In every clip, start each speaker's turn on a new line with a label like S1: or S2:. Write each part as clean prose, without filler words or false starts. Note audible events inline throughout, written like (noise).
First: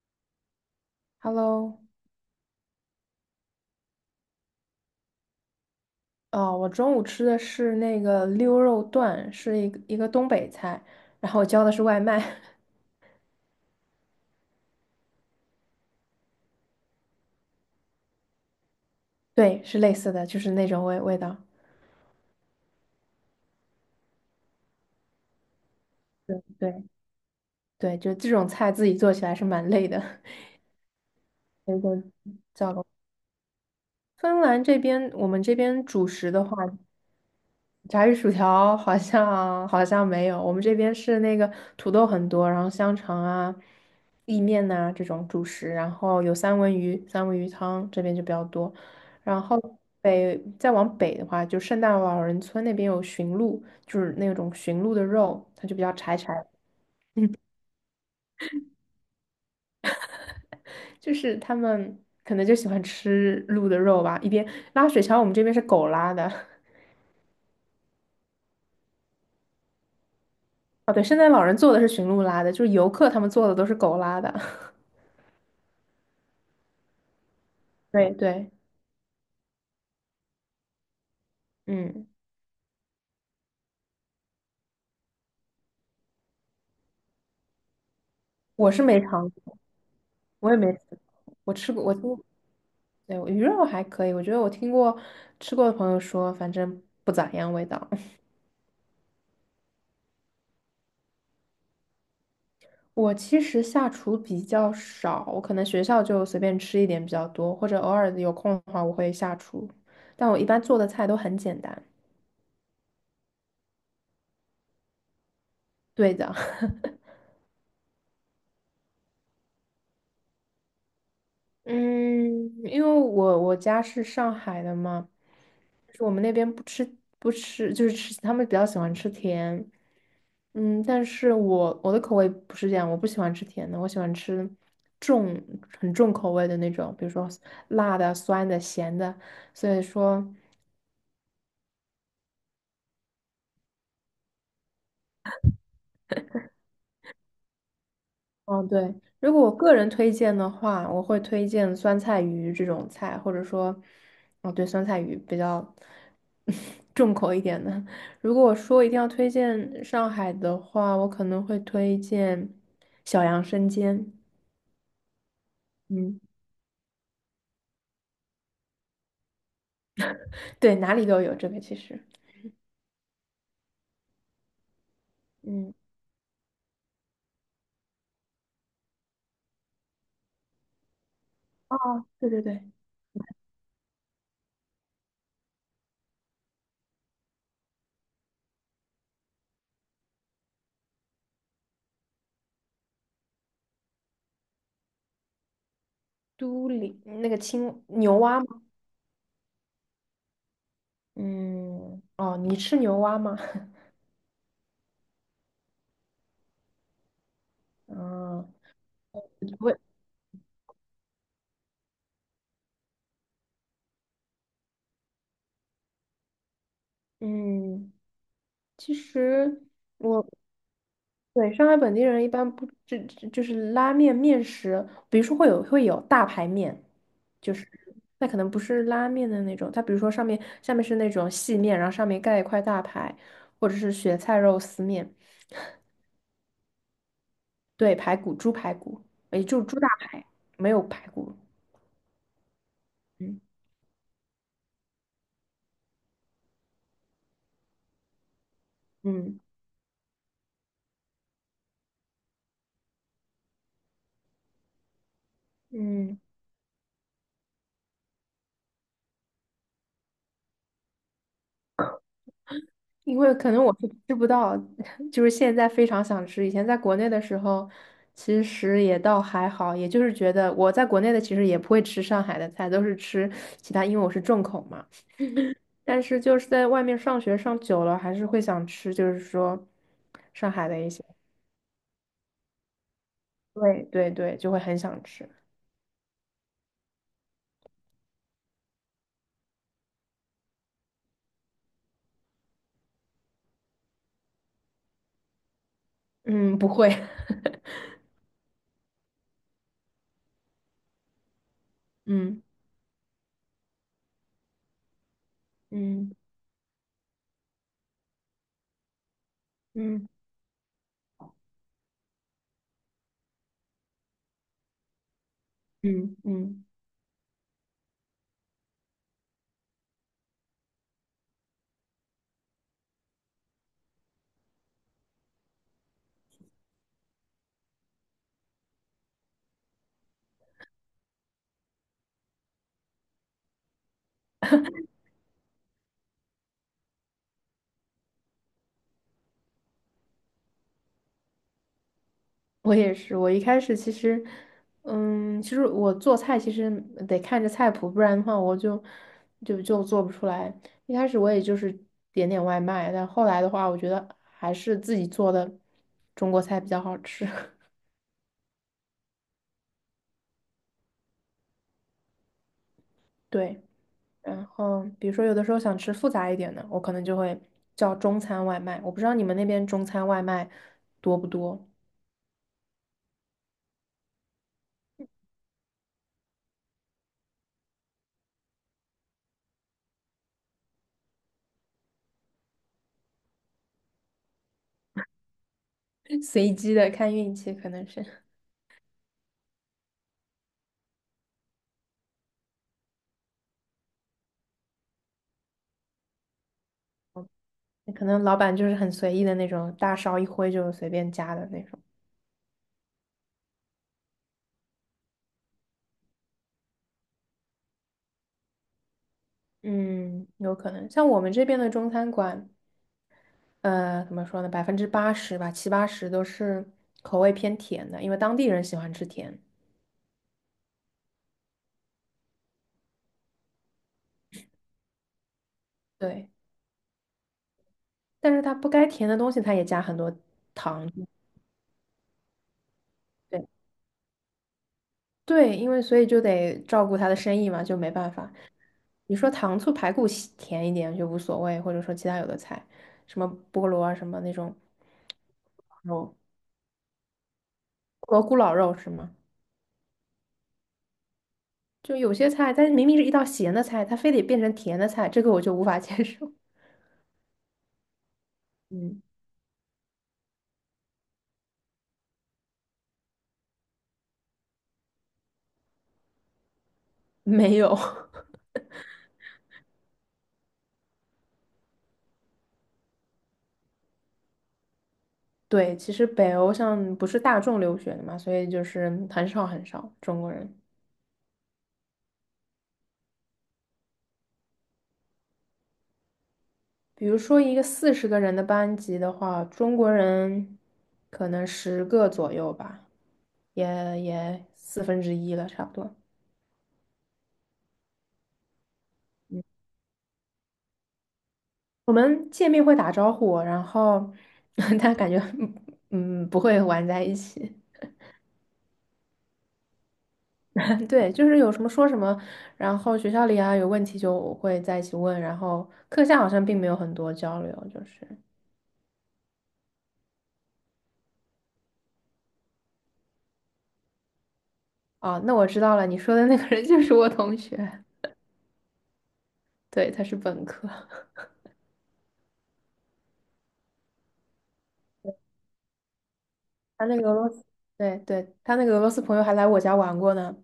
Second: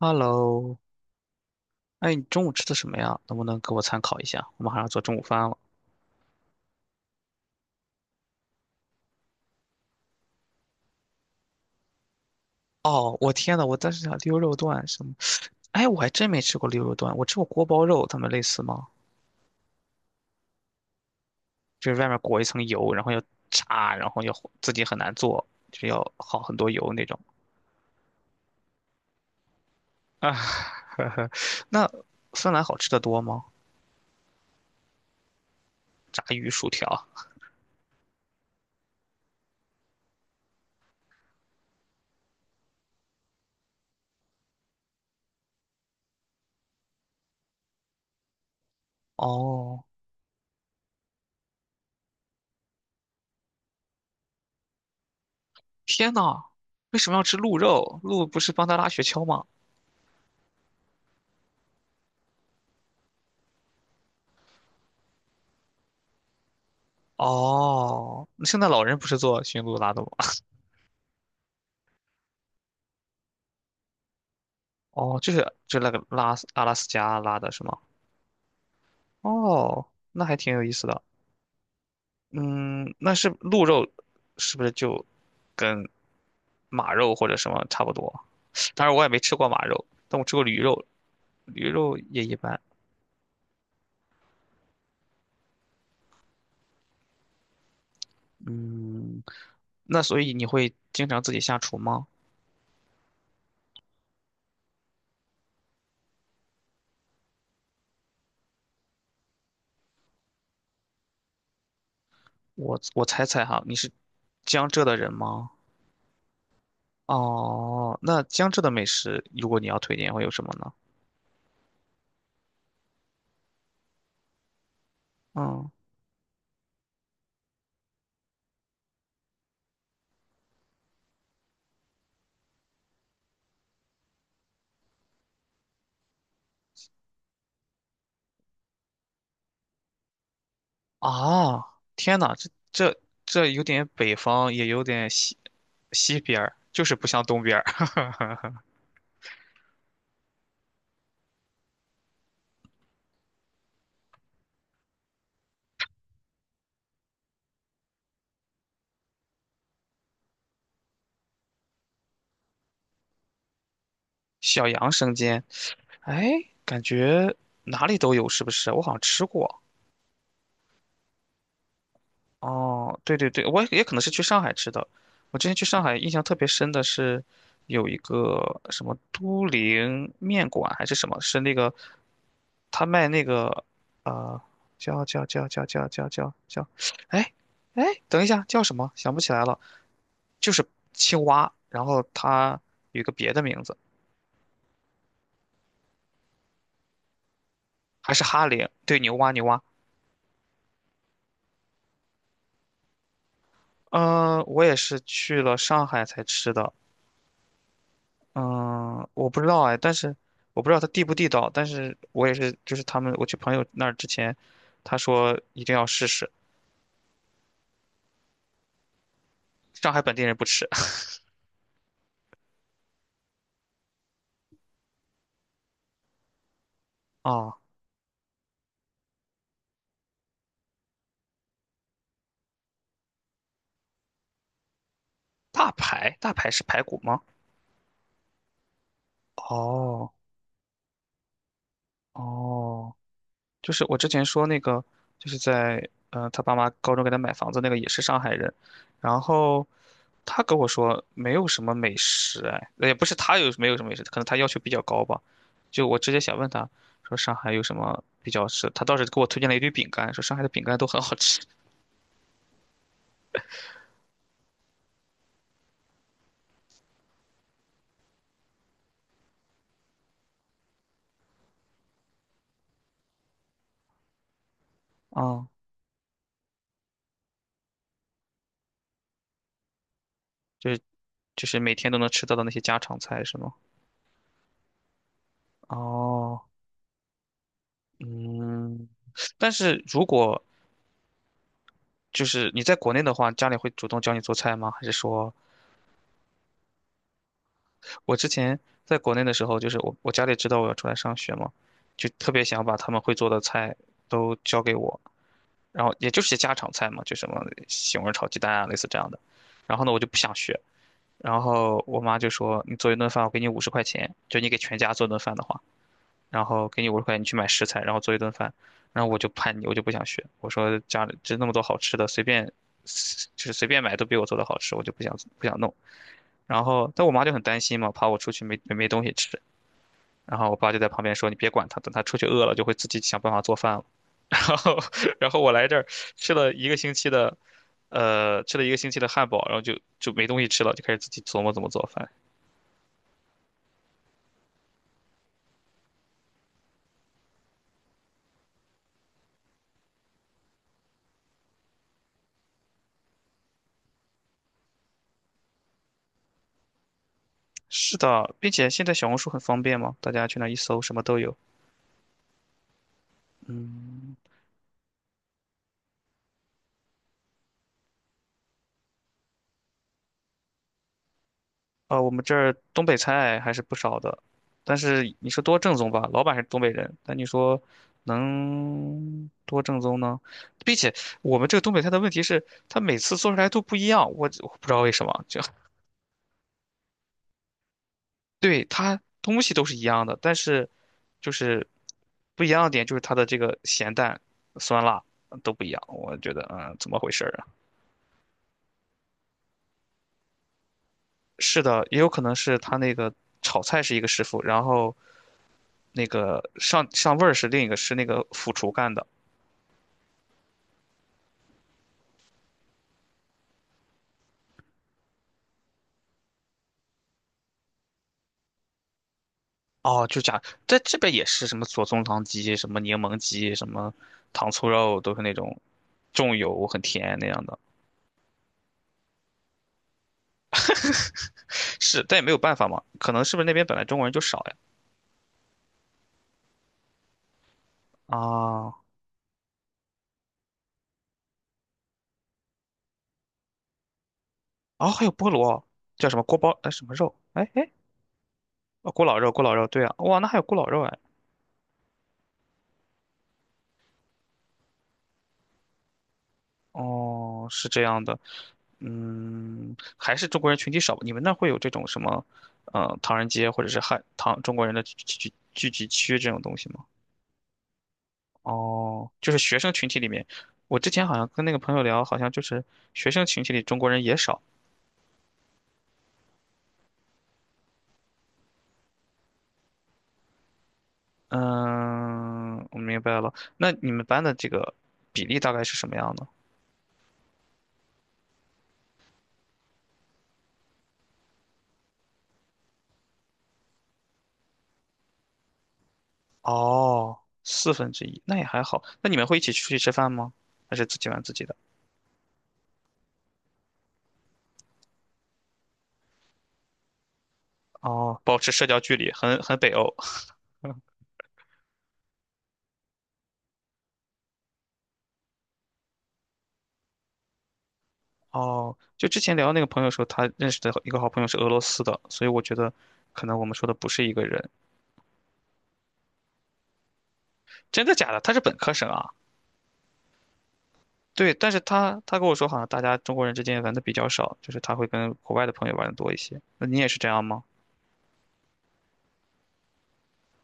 S1: Hello，
S2: Hello，
S1: 哎，你中午吃的什么呀？能不能给我参考一下？我马上要做中午饭了。
S2: 哦，我中午吃的是那个溜肉段，是一个东北菜，然后我叫的是外卖，
S1: 哦，我天呐，我当时想溜肉段什么？哎，我还真没吃过溜肉段，我吃过锅包肉，它们类似吗？
S2: (laughs) 对，是类似的，就是那种味道。
S1: 就是外面裹一层油，然后要炸，然后要自己很难做，就是要好很多
S2: 对
S1: 油那种。
S2: 对，就这种菜自己做起来是蛮累的。
S1: 啊，(laughs) 呵呵，
S2: (laughs) 那
S1: 那
S2: 个
S1: 芬兰好吃的多吗？
S2: 芬兰这边，我们这边主
S1: 炸
S2: 食的
S1: 鱼
S2: 话。
S1: 薯条。
S2: 炸鱼薯条好像 (laughs) 好像没有，我们这边是那个土豆很多，然后香肠啊、意面呐、这种主食，然后有三文鱼、三文鱼汤这边就比较多。然后
S1: 哦，
S2: 再往北的话，就圣诞老人村那边有驯鹿，就是那种驯鹿的肉，它就比较
S1: 天
S2: 柴
S1: 呐，
S2: 柴，
S1: 为什么要吃鹿肉？鹿不是帮他拉雪橇吗？
S2: (laughs) 就是他们可能就喜欢吃鹿的肉吧。一边拉雪橇，我们这边是狗拉的。(laughs)
S1: 哦，那圣诞老人不是做驯鹿拉的吗？
S2: 哦，对，圣诞老人做的是驯鹿拉的，就是游客他们做的都是狗拉的。
S1: 哦，就是就那个拉斯阿拉斯加拉的是吗？
S2: (laughs) 对对。
S1: 哦，那还挺有意思的。
S2: 嗯，
S1: 嗯，那是鹿肉是不是就跟马肉或者什么差不多？
S2: 我是
S1: 当然
S2: 没
S1: 我也没
S2: 尝
S1: 吃过
S2: 过，
S1: 马肉，但我吃过
S2: 我也
S1: 驴
S2: 没吃
S1: 肉，
S2: 过，我
S1: 驴
S2: 吃过，我
S1: 肉
S2: 听过，
S1: 也一般。
S2: 对，鱼肉还可以，我觉得我听过吃过的朋友说，反正不咋样味道。(laughs)
S1: 嗯，那所以你会经常自己下厨吗？
S2: 我其实下厨比较少，我可能学校就随便吃一点比较多，或者偶尔有空的话我会下厨，但我一般做的菜都很简单。
S1: 我猜猜哈，你是江浙的人吗？
S2: 对的，(laughs)
S1: 哦，那江浙的美食，如果你要推荐会有什么呢？
S2: 嗯，因为我家是上海的嘛，
S1: 嗯。
S2: 就是我们那边不吃不吃，就是吃他们比较喜欢吃甜。嗯，但是我的口味不是这样，我不喜欢吃甜的，我喜欢吃重很重口味的那种，比如说辣的、酸的、咸的。所以说，
S1: 啊，天呐，这有点北方，也有点西边儿，就是不像东边儿。(laughs)
S2: 嗯，对，如果我个人推荐的话，我会推荐酸菜鱼这种菜，或者说，哦，对，酸菜鱼比较 (laughs) 重口一点的。如果我说一定要推荐上海的话，我可能会推荐小杨生煎。
S1: 小杨生煎，
S2: 嗯，
S1: 哎，感觉哪里都有，是不是？我好像吃过。
S2: 对，哪里都有这个其实。
S1: 哦，对对对，我也可能是去上海吃的。我之前去
S2: 嗯，
S1: 上海，印象特别深的是有一个什么都灵面馆还是什么，是那个
S2: 哦，对对对，
S1: 他卖那个呃叫，哎哎，等一下叫什么？想不起来了。就是青蛙，然后它有一个别的名字，
S2: 都里那个青
S1: 还
S2: 牛
S1: 是
S2: 蛙
S1: 哈
S2: 吗？
S1: 林，对，牛蛙牛蛙。
S2: 嗯，哦，你吃牛蛙吗？(laughs)
S1: 嗯，我也是去了上海才吃的，
S2: 嗯，
S1: 嗯，我不知道
S2: 我，
S1: 哎，但是我不知道它地不地道，但是我也是，就是他们我去朋友那儿之前，他说一定要试试，
S2: 嗯，其实。
S1: 上海本地
S2: 我。
S1: 人不吃 (laughs)
S2: 对，上海本地人一般不，这就是拉面面食，比如说会有大排面，就
S1: 啊，
S2: 是那可能不是拉面的那种，它比如说上面下面是那种细面，然后上面盖一块大排，或者是雪菜肉丝面，
S1: 大排，大排是排骨吗？
S2: 对，排骨、猪排骨，也就猪大
S1: 哦
S2: 排，没有排骨，
S1: 哦。
S2: 嗯
S1: 就是我之前说那个，就是在他爸妈高中给他买房子那个也是上海人，然
S2: 嗯。
S1: 后他跟我说没有什么美食，哎，也不是他有没有什么美食，可能他要求比较高吧。就我直接
S2: 嗯
S1: 想问他说上海有什么比较吃，他倒是给我推荐了一堆饼干，说上海的饼干都很好吃
S2: 因为可能我是吃不到，(laughs) 就是现在非常想吃。以前在国内的时候，其实也倒还好，也就是觉得我在国内的其实也不会吃上海的菜，都是吃其他，因为我是重口嘛。
S1: 啊 (laughs)，
S2: 但是就是在外面上学上久了，还是会想吃，就是说上海
S1: 就
S2: 的
S1: 是
S2: 一些，
S1: 就是每天都能吃到的那些家常菜是吗？
S2: 对对对，就会很想吃。
S1: 哦，嗯，但是如果就是你在国内的话，家里会主动教你做菜吗？还是说？
S2: 嗯，不会，(laughs)
S1: 我之前在国内的时候，就是我家里知道我要出来上学嘛，就特
S2: 嗯
S1: 别想把他们会做的菜都教给我，然后也
S2: 嗯
S1: 就是些家常菜嘛，就什么西红柿炒鸡蛋啊，类似这样的。然后呢，我就
S2: 嗯
S1: 不想学，然后我妈就说：“你做一顿饭，我给你五十块钱，就你给全家做顿饭的话，
S2: 嗯
S1: 然
S2: 嗯。
S1: 后给你五十块钱，你去买食材，然后做一顿饭。”然后我就叛逆，我就不想学，我说家里就那么多好吃的，随便就是随便买都比我做的好吃，我就不想弄。然后，但我妈就很担心嘛，怕我出去没东西吃，然后我爸就在旁边说：“你别管他，等他出去饿了就会自己想办法做饭了。(laughs)” 然后，然后我来这儿吃了一个星期的，吃了一个星期的汉堡，然后就没东西吃了，就开始自己琢磨怎么做饭。
S2: 我也是，我一开始其实，嗯，其实我做菜其实得看着菜谱，不然的话我就做不出来。一开始我也就是点点外卖，但后来的话，我觉得还是自己做的中国菜比较好吃。(laughs)
S1: 是的，并且现在小红书很方便嘛，大家去那一搜，什么都有。
S2: 对，
S1: 嗯。
S2: 然后比如说有的时候想吃复杂一点的，我可能就会叫中餐外卖。我不知道你们那边中餐外卖多不多，
S1: 啊，我们这儿东北菜还是不少的，但是你说多正宗吧，老板是东北人，但你说能多正宗呢？并且我们这个东北菜的问题是，它每次做出来都不一样，我不知道为什么，就 (laughs)
S2: (laughs) 随机的看运气，可能是，
S1: 对它东西都是一样的，但是就是不一样的点就是它的这个咸淡、酸辣都不一样，我觉得嗯，怎么回事儿啊？
S2: (laughs) 可能老板就是很随意的那种，大勺一挥就随便加的那
S1: 是
S2: 种。
S1: 的，也有可能是他那个炒菜是一个师傅，然后那个上味儿是另一个是那个副厨干的。
S2: 嗯，有可能。像我们这边的中餐馆，怎么说呢？80%吧，七八十都是口味偏甜的，因为当地人喜欢吃甜。
S1: 哦，就假在这边也是什么左宗棠鸡、什么柠檬鸡、什么糖醋肉，都是那种
S2: 对，
S1: 重油很甜那样的。
S2: 但是它不该甜的东西，它也加很多糖。
S1: 是，但也没有办法嘛，可能是不
S2: 对
S1: 是那边本来中国人就少呀？
S2: 对，因为所以就得照顾他的生意嘛，就没办法。
S1: 啊，
S2: 你说糖醋排骨喜甜一点就无所谓，或者说其他有的菜，什么菠萝啊，什么那种
S1: 哦，还有菠萝，叫
S2: 肉，
S1: 什么锅包哎什么肉？哎哎，
S2: 蘑菇老肉是
S1: 哦，咕
S2: 吗？
S1: 老肉，咕老肉，对啊，哇，那还有咕老肉哎。
S2: 就有些菜，它明明是一道咸的菜，它非得变成甜的菜，这个我就无法 (laughs) 接受。
S1: 哦，是这样的。
S2: 嗯，
S1: 嗯，还是中国人群体少吧你们那会有这种什么，唐人街或者是汉唐中国人的聚集区这种东西吗？
S2: (laughs) 没有。(laughs)
S1: 哦，就是学生群体里面，我之前好像跟那个朋友聊，好像就是学生群体里中国人也少。
S2: 对，其实北欧像不是大众留学的嘛，所以就是很少很少中国人。
S1: 嗯，我明白了。那你们班的这个比例大概是什么样的？
S2: 比如说一个40个人的班级的话，中国人可能10个左右吧，也也四分之一了，差不多。
S1: 哦，四分之一，那也还好。那你们会一起出去吃饭吗？还是自己玩自己的？
S2: 我们见面会打招呼，然后 (laughs) 但感觉不会玩在一起。
S1: 哦，保持社交距离，很北欧。(laughs)
S2: (laughs) 对，就是有什么说什么，然后学校里啊有问题就会在一起问，然后课下好像并没有很多交流，就是。
S1: 哦，就之前聊那个朋友说，他认识的一个好朋友是俄罗斯的，所以我觉得可能我们说的不是一个人。
S2: 哦，那我知道了，你说的那个人就是我同学，
S1: 真的假的？他是本科生啊？
S2: 对，他是本科，
S1: 对，但是他跟我说，好像大家中国人之间玩的比较少，就是他会跟国外的朋友玩的多一些。那你
S2: 他
S1: 也
S2: 那
S1: 是这
S2: 个俄
S1: 样
S2: 罗
S1: 吗？
S2: 斯，对对，他那个俄罗斯朋友还来我家玩过呢。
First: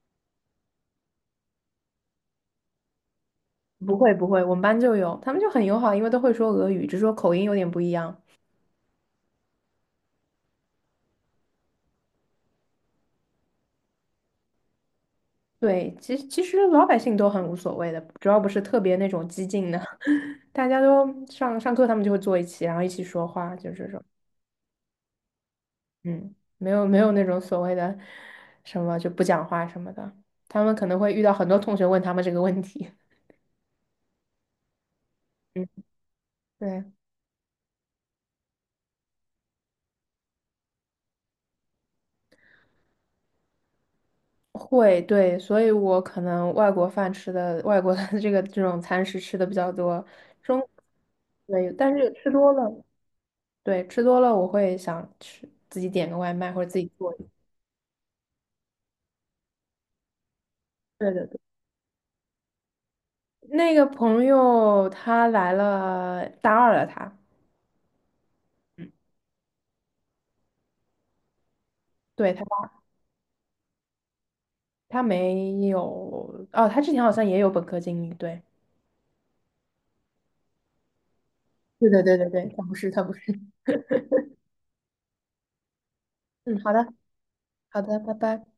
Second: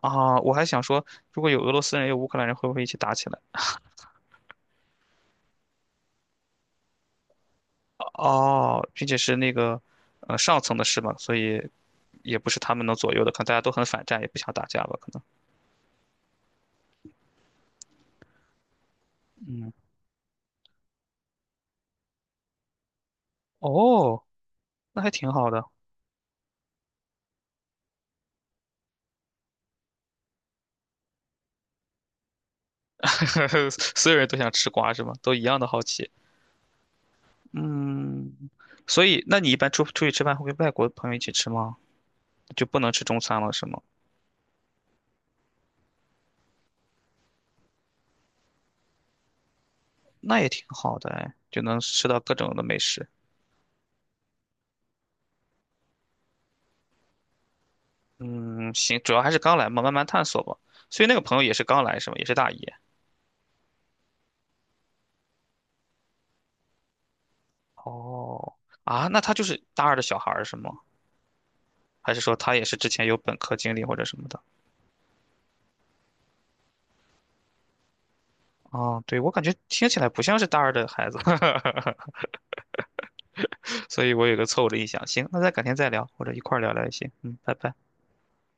S1: 啊，我还想说，如果有俄罗斯人，有乌克兰人，会不会一起打起来？
S2: 不会不会，我们班就有，他们就很友好，因为都会说俄语，只是说口音有点不一样。
S1: 哦，并且是那个，上层的事嘛，所以也不是他们能左右的，可能大家都很反战，也不想打架吧，可能。
S2: 对，其实其实老百姓都很无所谓的，主要不是特别那种激进
S1: 嗯，
S2: 的，(laughs) 大家都上课，他们就会坐一起，然后一起说话，就是这种，
S1: 哦，那还挺好的。
S2: 嗯，没有没有那种所谓的什么就不讲话什么的，他们可能会遇到很多同学问他们这个问题。
S1: (laughs) 所有人都想吃瓜是吗？都一
S2: (laughs)
S1: 样的
S2: 嗯。
S1: 好奇。
S2: 对，
S1: 嗯，所以那你一般出去吃饭会跟外国朋友一起吃吗？就不能吃中餐了是吗？
S2: 会，对，所以我可能外国饭吃的，外国的 (laughs) 这种餐食吃的比较多，
S1: 那也
S2: 中，
S1: 挺好的哎，就
S2: 对，
S1: 能
S2: 但
S1: 吃
S2: 是
S1: 到
S2: 吃
S1: 各
S2: 多
S1: 种的美
S2: 了，
S1: 食。
S2: 对，吃多了我会想吃自己点个外卖或者自己做一个
S1: 嗯，行，主要还是刚来嘛，慢慢探索吧。所以
S2: 对
S1: 那个
S2: 对
S1: 朋
S2: 对，
S1: 友也是刚来是吗？也是大一。
S2: 那个朋友他来了大二了他，
S1: 哦，啊，那他就是大二的小孩儿是吗？还是
S2: 对
S1: 说
S2: 他
S1: 他也是之前有本科经历或者什么的？
S2: 他没有，哦，他之前好像也有本科经历，对，
S1: 哦，对，我感觉听起来不像是大二的孩子。
S2: 对
S1: (laughs)
S2: 对对对对，他不是他不是，
S1: 所以我有个错误的印象。行，那咱改天再聊，或者一块儿
S2: 嗯，
S1: 聊
S2: 好
S1: 聊也
S2: 的
S1: 行。嗯，拜拜。
S2: 好的，拜拜。